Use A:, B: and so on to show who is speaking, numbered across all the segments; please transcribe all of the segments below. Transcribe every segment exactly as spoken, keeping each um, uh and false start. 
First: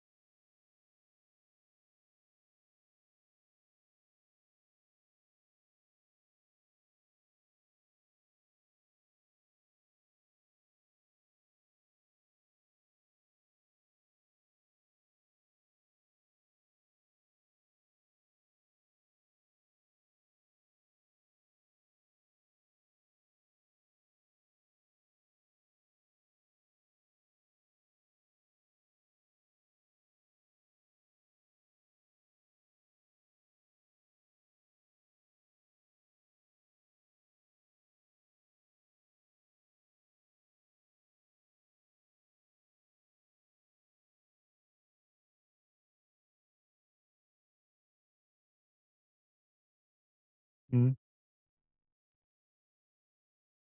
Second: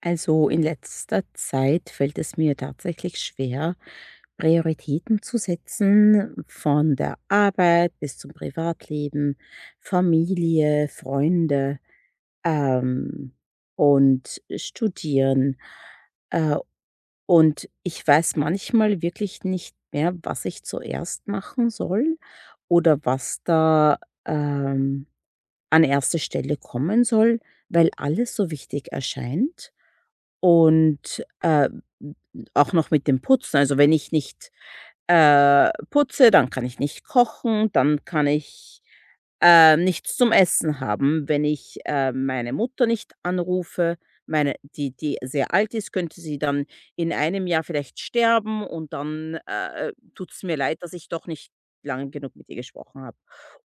A: Also in letzter Zeit fällt es mir tatsächlich schwer, Prioritäten zu setzen, von der Arbeit bis zum Privatleben, Familie, Freunde, ähm, und Studieren. Äh, und ich weiß manchmal wirklich nicht mehr, was ich zuerst machen soll oder was da, ähm, an erste Stelle kommen soll, weil alles so wichtig erscheint. Und, äh, auch noch mit dem Putzen. Also, wenn ich nicht, äh, putze, dann kann ich nicht kochen, dann kann ich, äh, nichts zum Essen haben. Wenn ich, äh, meine Mutter nicht anrufe, meine die die sehr alt ist, könnte sie dann in einem Jahr vielleicht sterben und dann, äh, tut es mir leid, dass
B: Mhm,
A: ich doch nicht lang genug mit ihr gesprochen habe.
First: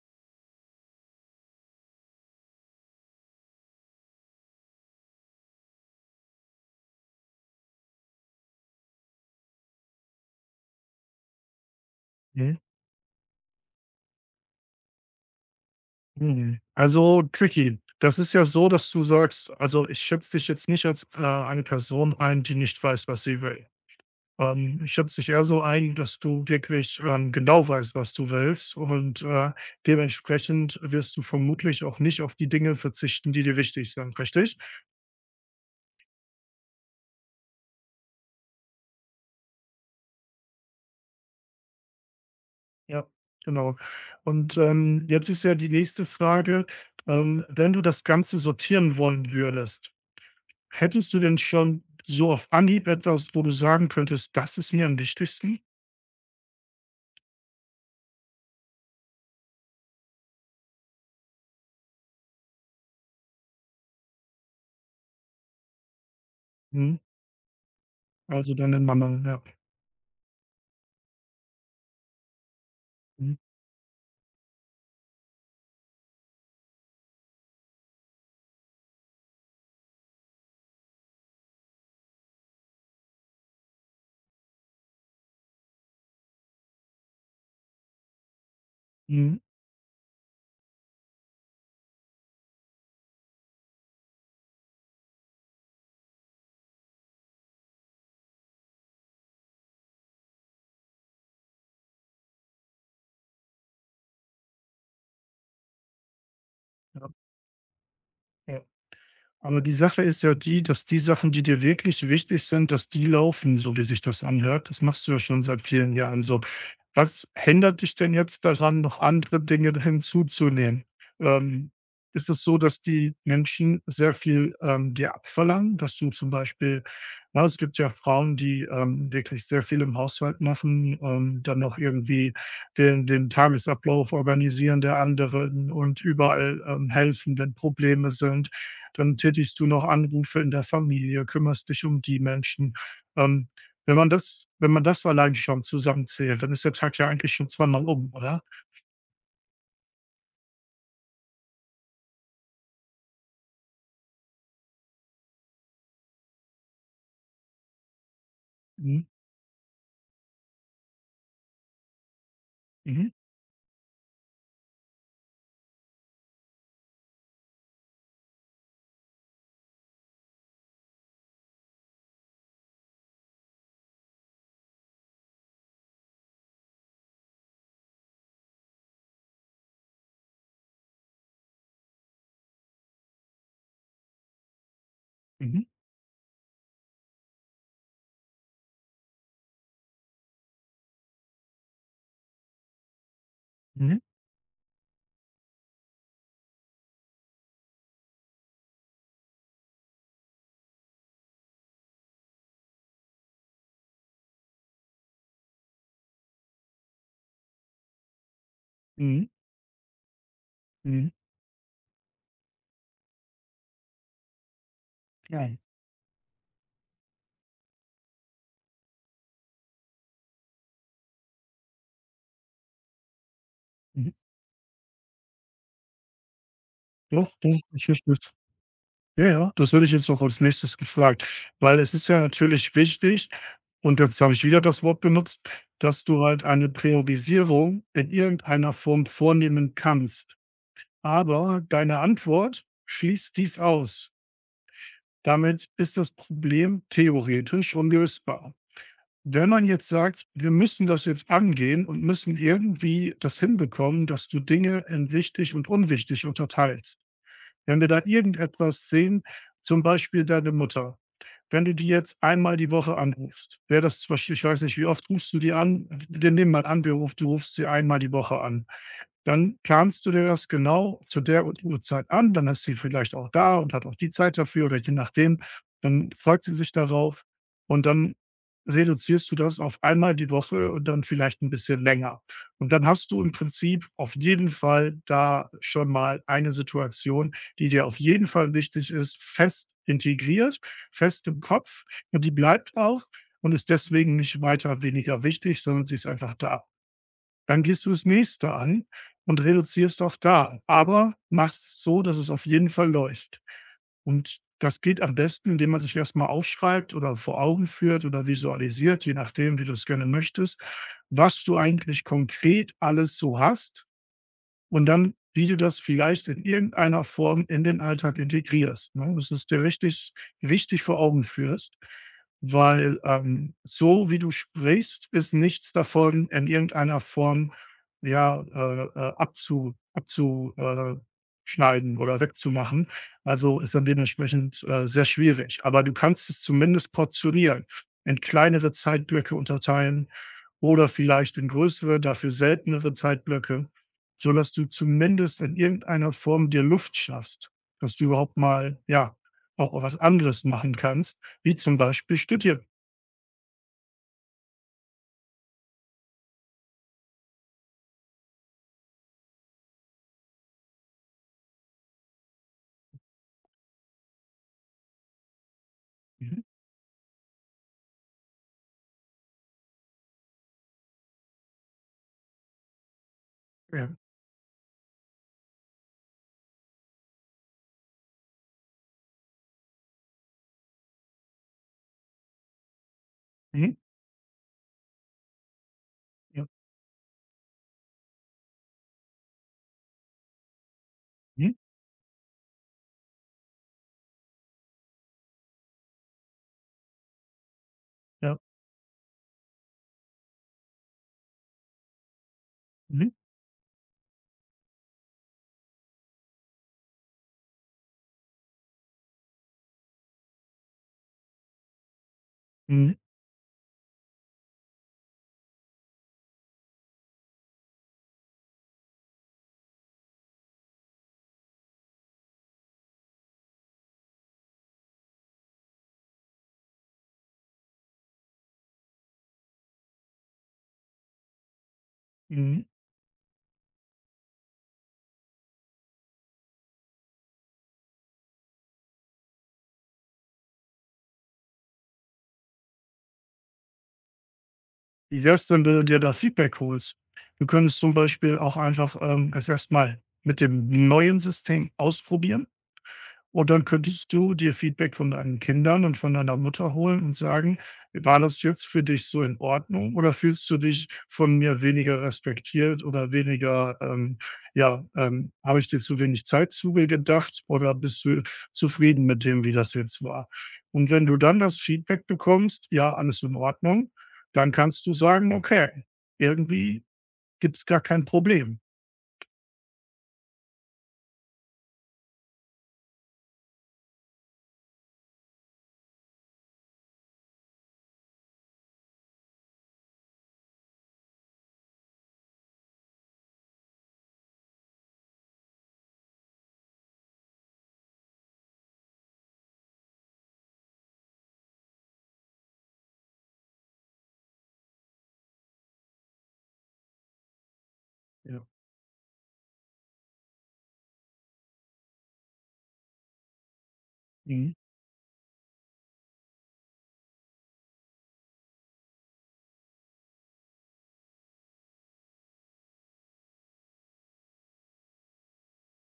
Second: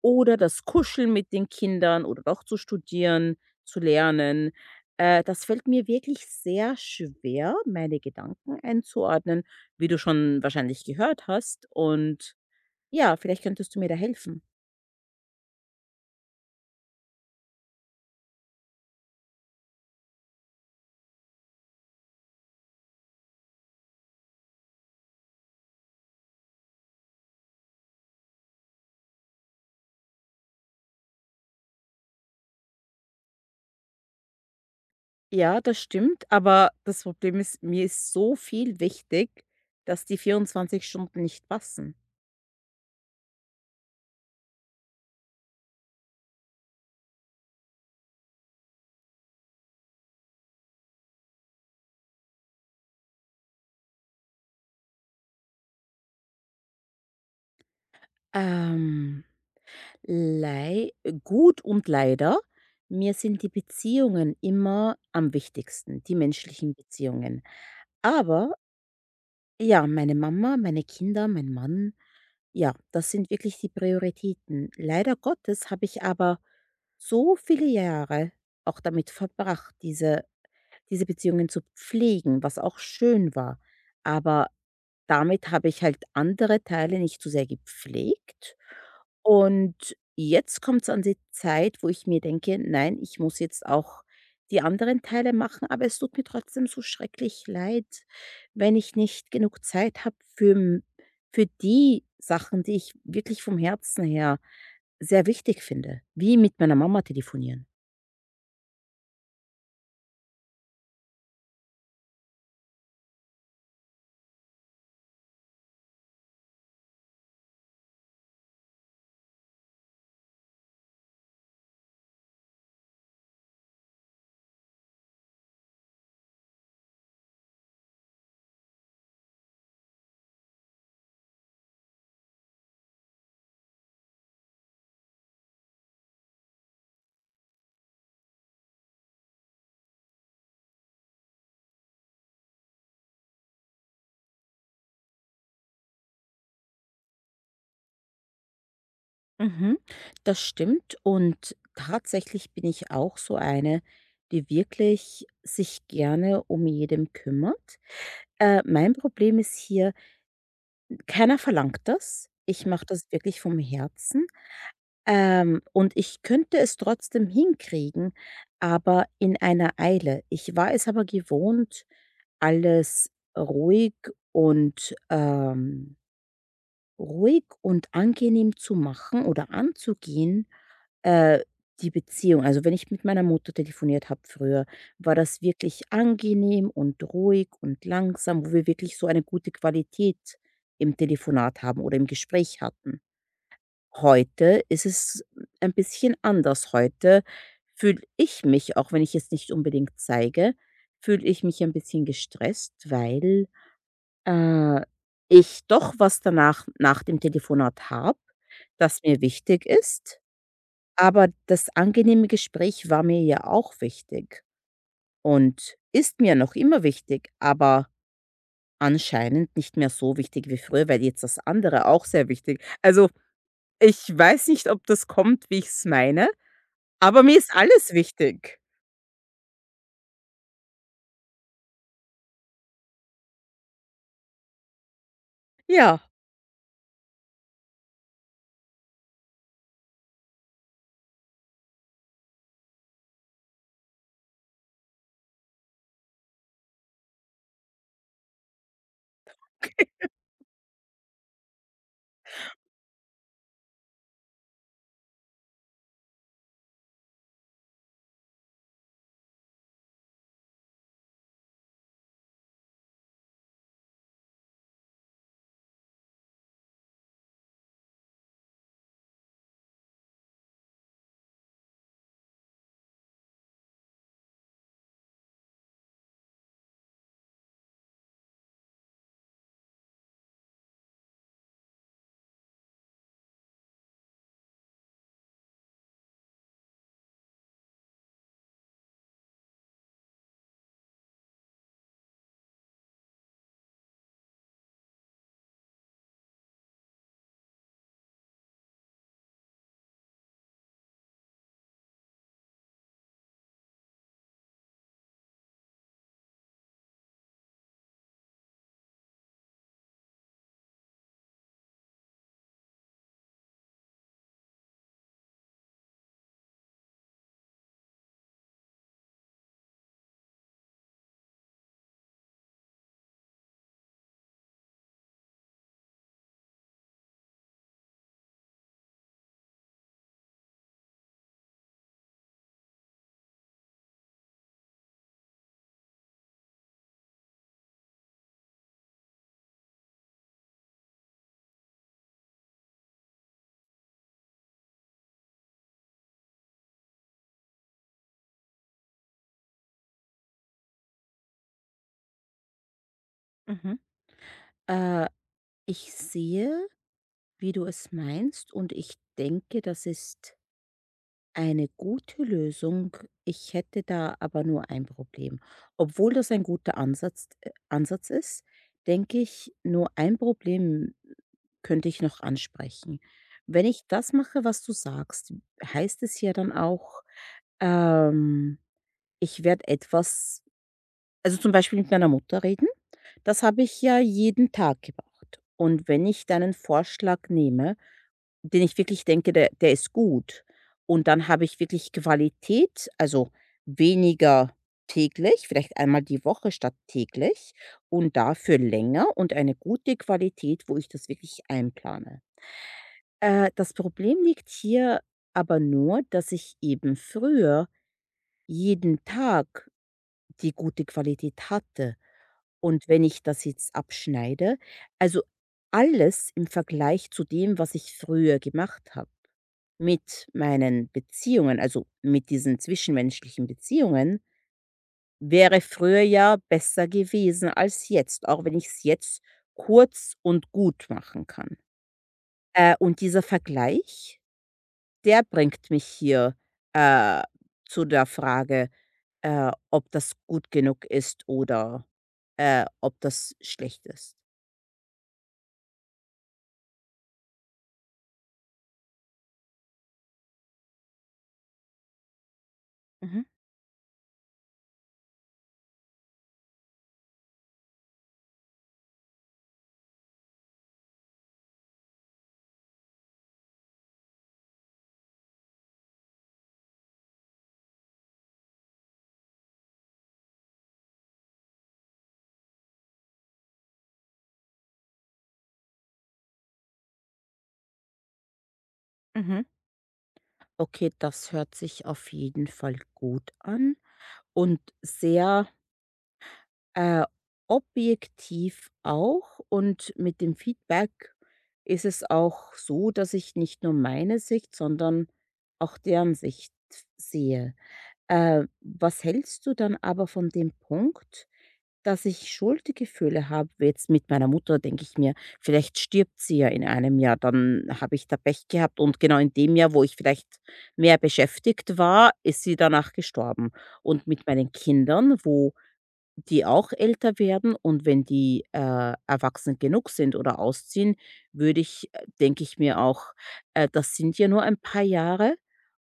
A: Oder das Kuscheln mit den Kindern oder doch zu studieren, zu lernen. Äh, das fällt mir wirklich sehr schwer, meine Gedanken einzuordnen, wie du schon wahrscheinlich gehört hast. Und
B: mhm,
A: ja, vielleicht könntest du mir da helfen.
B: mhm. Also, tricky. Das ist ja so, dass du sagst also, ich schätze dich jetzt nicht als, äh, eine Person ein, die nicht weiß, was sie will. Ähm, ich schätze dich eher so ein, dass du wirklich, ähm, genau weißt, was du willst und, äh, dementsprechend wirst du vermutlich auch nicht auf die Dinge verzichten, die dir wichtig sind, richtig?
A: Ja, das stimmt, aber das Problem ist, mir ist so viel wichtig, dass die vierundzwanzig Stunden nicht passen.
B: Ja, genau. Und, ähm, jetzt ist ja die nächste Frage, ähm, wenn du das Ganze sortieren wollen würdest, hättest du denn schon so auf Anhieb etwas, wo du sagen könntest: „Das ist mir am wichtigsten?“
A: Ähm, lei gut und leider, mir sind die Beziehungen immer am wichtigsten, die menschlichen
B: Mhm.
A: Beziehungen.
B: Also,
A: Aber
B: deine Mama, ja.
A: ja, meine Mama, meine Kinder, mein Mann. Ja, das sind
B: Mhm,
A: wirklich die Prioritäten. Leider Gottes habe ich aber so viele Jahre auch damit verbracht, diese diese Beziehungen zu pflegen, was auch schön war. Aber damit habe ich halt andere Teile nicht so sehr gepflegt.
B: mhm,
A: Und jetzt kommt es an die Zeit, wo ich mir denke: „Nein, ich muss jetzt auch die anderen Teile machen“, aber es tut mir trotzdem so schrecklich leid, wenn ich nicht genug Zeit habe für m für die Sachen, die ich wirklich vom Herzen her sehr wichtig finde, wie mit meiner Mama
B: ja,
A: telefonieren.
B: ja. Aber die Sache ist ja die, dass die Sachen, die dir wirklich wichtig sind, dass die laufen, so wie sich das anhört. Das machst du ja schon seit vielen Jahren so. Was hindert dich denn jetzt daran, noch andere Dinge hinzuzunehmen? Ähm, ist es so, dass die Menschen sehr viel ähm, dir abverlangen, dass du zum Beispiel, na, es gibt ja Frauen, die ähm, wirklich sehr viel im Haushalt machen, ähm, dann noch irgendwie den, den Tagesablauf organisieren der anderen und überall ähm, helfen, wenn Probleme sind, dann tätigst du noch Anrufe in der Familie, kümmerst dich um die Menschen. Ähm, wenn man das wenn man das allein schon zusammenzählt, dann ist der Tag ja eigentlich schon zweimal um, oder?
A: Mhm, das stimmt und tatsächlich bin ich auch so eine, die wirklich sich gerne um jedem kümmert. Äh, mein
B: Mhm,
A: Problem ist hier, keiner verlangt das. Ich mache das
B: mhm,
A: wirklich vom Herzen, ähm, und ich könnte es trotzdem hinkriegen, aber in einer Eile. Ich war es aber gewohnt, alles ruhig und, ähm ruhig und angenehm zu machen oder anzugehen, äh, die Beziehung. Also wenn ich mit meiner Mutter telefoniert habe früher, war das
B: mhm,
A: wirklich angenehm und ruhig und langsam, wo wir wirklich so eine gute Qualität im Telefonat haben oder im Gespräch hatten.
B: mhm,
A: Heute ist es ein bisschen anders. Heute fühle ich mich, auch wenn ich es nicht unbedingt zeige, fühle ich mich ein bisschen gestresst, weil äh, ich doch was danach nach dem Telefonat habe, das mir
B: mhm,
A: wichtig ist,
B: mhm,
A: aber das angenehme Gespräch war mir ja auch wichtig
B: ja,
A: und ist mir noch immer wichtig, aber anscheinend nicht mehr so wichtig wie früher, weil jetzt das andere auch sehr wichtig also,
B: mhm.
A: ich weiß nicht, ob das kommt, wie ich es meine, aber
B: Doch,
A: mir ist
B: doch, ich
A: alles
B: verstehe es.
A: wichtig.
B: Ja, ja, das würde ich jetzt noch als Nächstes gefragt, weil es ist ja natürlich wichtig und jetzt habe ich wieder das Wort benutzt,
A: Ja.
B: dass du halt eine Priorisierung in irgendeiner Form vornehmen kannst. Aber deine Antwort schließt dies aus. Damit ist das Problem theoretisch unlösbar. Wenn man jetzt sagt, wir müssen das jetzt angehen und müssen irgendwie das hinbekommen, dass du Dinge in wichtig und unwichtig unterteilst. Wenn wir da irgendetwas sehen, zum Beispiel deine Mutter, wenn du die jetzt einmal die Woche anrufst, wäre das zum Beispiel, ich weiß nicht, wie oft rufst du die an? Wir nehmen mal an, wir ruf- du rufst sie einmal die Woche an, dann planst du dir das genau zu der und Uhrzeit an, dann ist sie vielleicht auch da und hat auch die Zeit dafür oder je nachdem, dann freut sie sich darauf und dann reduzierst du das auf einmal die Woche und dann vielleicht ein bisschen länger. Und dann hast du im Prinzip auf jeden Fall da schon mal eine Situation, die dir auf jeden Fall wichtig ist, fest integriert, fest im Kopf, und die bleibt auch und ist deswegen nicht weiter weniger wichtig, sondern sie ist einfach da. Dann gehst du das nächste an und reduzierst auch da, aber machst es so, dass es auf jeden Fall läuft. Und das geht am besten, indem man sich erst mal aufschreibt oder vor Augen führt oder visualisiert, je nachdem, wie du es gerne möchtest, was du eigentlich konkret alles so hast und dann, wie du das vielleicht in irgendeiner Form in den Alltag integrierst, ne? Das ist dir richtig wichtig vor Augen führst, weil, ähm, so wie du sprichst, ist nichts davon in irgendeiner Form, ja, äh, äh, abzu abzu äh, schneiden oder wegzumachen. Also, ist dann dementsprechend, äh, sehr schwierig. Aber du kannst es zumindest portionieren, in kleinere Zeitblöcke unterteilen oder vielleicht in größere, dafür seltenere Zeitblöcke, sodass du zumindest in irgendeiner Form dir Luft schaffst, dass du überhaupt mal, ja, auch was anderes machen kannst, wie zum Beispiel studieren.
A: Mhm. Äh, Ich sehe, wie du es meinst und ich denke, das ist eine gute Lösung. Ich hätte da aber nur ein Problem. Obwohl das
B: Mhm.
A: ein guter Ansatz äh, Ansatz ist, denke ich, nur ein Problem könnte ich noch ansprechen. Wenn ich
B: Ja.
A: das mache, was du sagst, heißt es ja dann auch, ähm, ich werde etwas also, zum Beispiel mit meiner Mutter reden. Das habe
B: Mhm.
A: ich ja jeden Tag gemacht. Und wenn ich
B: Ja.
A: deinen Vorschlag nehme, den ich wirklich denke, der der ist gut. Und dann habe
B: Mhm.
A: ich wirklich Qualität, also weniger täglich, vielleicht einmal die Woche statt täglich und
B: Ja.
A: dafür länger und eine gute Qualität, wo ich das wirklich einplane.
B: Mhm.
A: Äh, das Problem liegt hier aber nur, dass ich eben früher jeden Tag die gute Qualität hatte. Und
B: Mhm.
A: wenn ich das jetzt abschneide, also alles im Vergleich zu dem, was ich früher gemacht habe mit meinen Beziehungen, also mit diesen zwischenmenschlichen Beziehungen, wäre früher ja besser gewesen als jetzt, auch wenn ich es jetzt kurz und gut machen kann.
B: Mhm.
A: Äh, und dieser Vergleich, der bringt mich hier äh, zu der Frage, äh, ob das gut genug ist oder äh, ob das schlecht ist.
B: Wie wär's denn, wenn du dir da Feedback holst? Du könntest zum Beispiel auch einfach, ähm, das erst mit dem neuen System ausprobieren.
A: Mhm.
B: Und dann könntest du dir Feedback von deinen Kindern und von deiner Mutter holen und sagen: „War das jetzt für dich so in Ordnung oder fühlst du dich von mir weniger respektiert oder weniger, ähm ja, ähm, habe ich dir zu wenig Zeit zugedacht oder bist du zufrieden mit dem, wie das jetzt war?“ Und wenn du dann das Feedback bekommst: „Ja, alles in Ordnung“, dann kannst du sagen: „Okay, irgendwie gibt's gar kein Problem.
A: Mhm. Okay, das hört sich auf jeden Fall gut an und sehr Äh, objektiv auch und mit dem Feedback ist es auch so, dass ich nicht nur meine Sicht, sondern auch deren Sicht sehe. Äh, was hältst du dann aber von dem Punkt, dass ich Schuldgefühle habe, jetzt mit meiner Mutter, denke ich mir, vielleicht stirbt sie ja in einem Jahr, dann habe ich da
B: Ja.
A: Pech gehabt und genau in dem Jahr, wo ich vielleicht mehr beschäftigt war, ist sie danach gestorben. Und mit meinen
B: Mhm.
A: Kindern, wo die auch älter werden und wenn die, äh, erwachsen genug sind oder ausziehen, würde ich äh, denke ich mir auch, äh, das sind ja nur ein paar Jahre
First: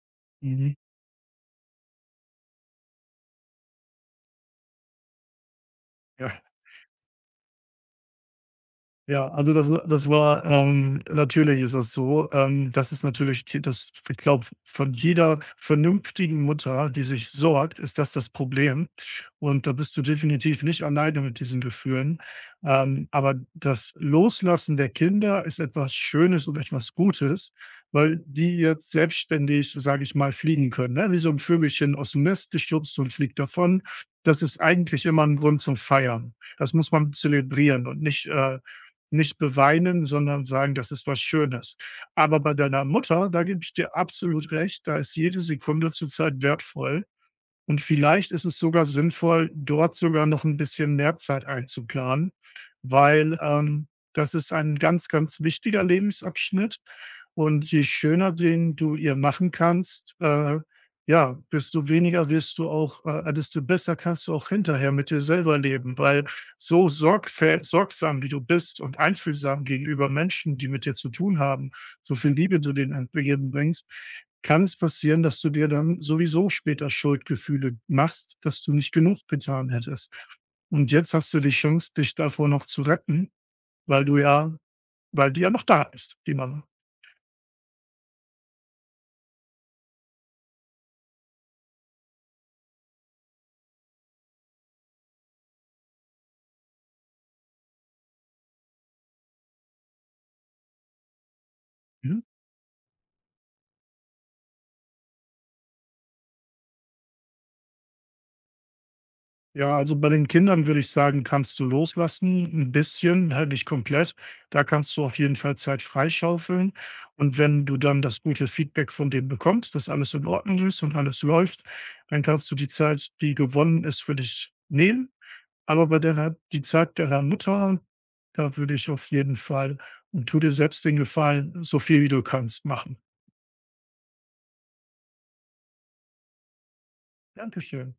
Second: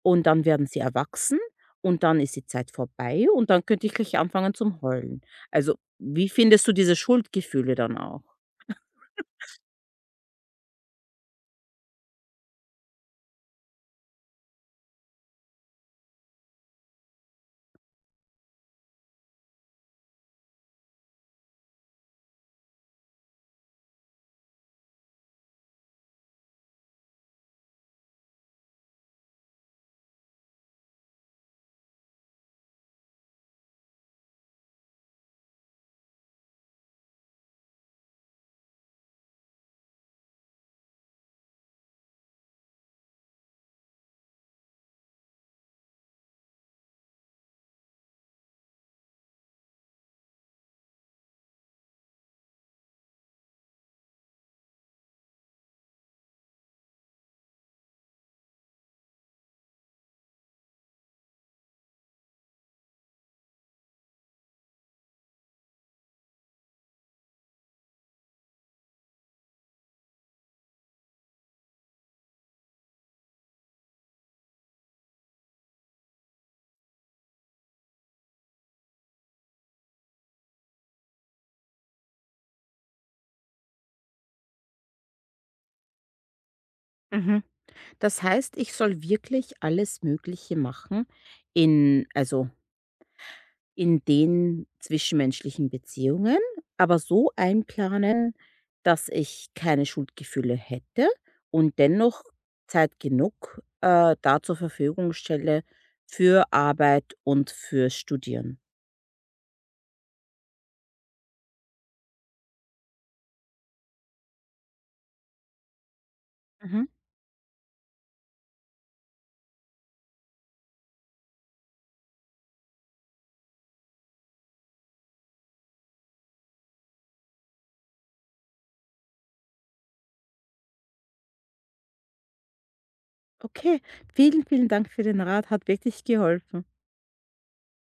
A: und dann werden
B: Mhm.
A: sie erwachsen und dann ist die Zeit vorbei und dann könnte ich gleich anfangen zum Heulen. Also, wie
B: Ja.
A: findest du diese Schuldgefühle dann auch?
B: Ja, also das das war ähm, natürlich ist das so. Ähm, das ist natürlich t das ich glaube, von jeder vernünftigen Mutter, die sich sorgt, ist das das Problem. Und da bist du definitiv nicht alleine mit diesen Gefühlen. Ähm, aber das Loslassen der Kinder ist etwas Schönes und etwas Gutes, weil die jetzt selbstständig, sage ich mal, fliegen können, ne? Wie so 'n Vögelchen aus dem Nest geschubst und fliegt davon. Das ist eigentlich immer ein Grund zum Feiern. Das muss man zelebrieren und nicht, äh nicht beweinen, sondern sagen: „Das ist was Schönes.“ Aber bei deiner Mutter, da gebe ich dir absolut recht, da ist jede Sekunde zurzeit wertvoll. Und vielleicht ist es sogar sinnvoll, dort sogar noch ein bisschen mehr Zeit einzuplanen, weil, ähm, das ist ein ganz, ganz wichtiger Lebensabschnitt. Und je schöner den du ihr machen kannst, äh, ja, desto weniger wirst du auch äh, desto besser kannst du auch hinterher mit dir selber leben, weil so sorgfä sorgsam wie du bist und einfühlsam gegenüber Menschen, die mit dir zu tun haben, so viel Liebe du denen entgegenbringst, kann es passieren, dass du dir dann sowieso später Schuldgefühle machst, dass du nicht genug getan hättest. Und jetzt hast du die Chance, dich davor noch zu retten, weil du ja, weil die ja noch da ist, die Mama.
A: Mhm. Das heißt, ich soll wirklich alles Mögliche machen in also in den zwischenmenschlichen Beziehungen, aber so einplanen, dass ich keine Schuldgefühle hätte und
B: Mhm.
A: dennoch Zeit genug, äh, da zur Verfügung stelle für Arbeit und fürs Studieren.
B: Ja, also bei den Kindern würde ich sagen, kannst du loslassen, ein bisschen, halt nicht komplett. Da kannst du auf jeden Fall Zeit freischaufeln.
A: Mhm.
B: Und wenn du dann das gute Feedback von denen bekommst, dass alles in Ordnung ist und alles läuft, dann kannst du die Zeit, die gewonnen ist, für dich nehmen. Aber bei der die Zeit der Mutter, da würde ich auf jeden Fall und tu dir selbst den Gefallen, so viel wie du kannst, machen.
A: Okay, vielen, vielen Dank für den Rat, hat wirklich geholfen.
B: Dankeschön.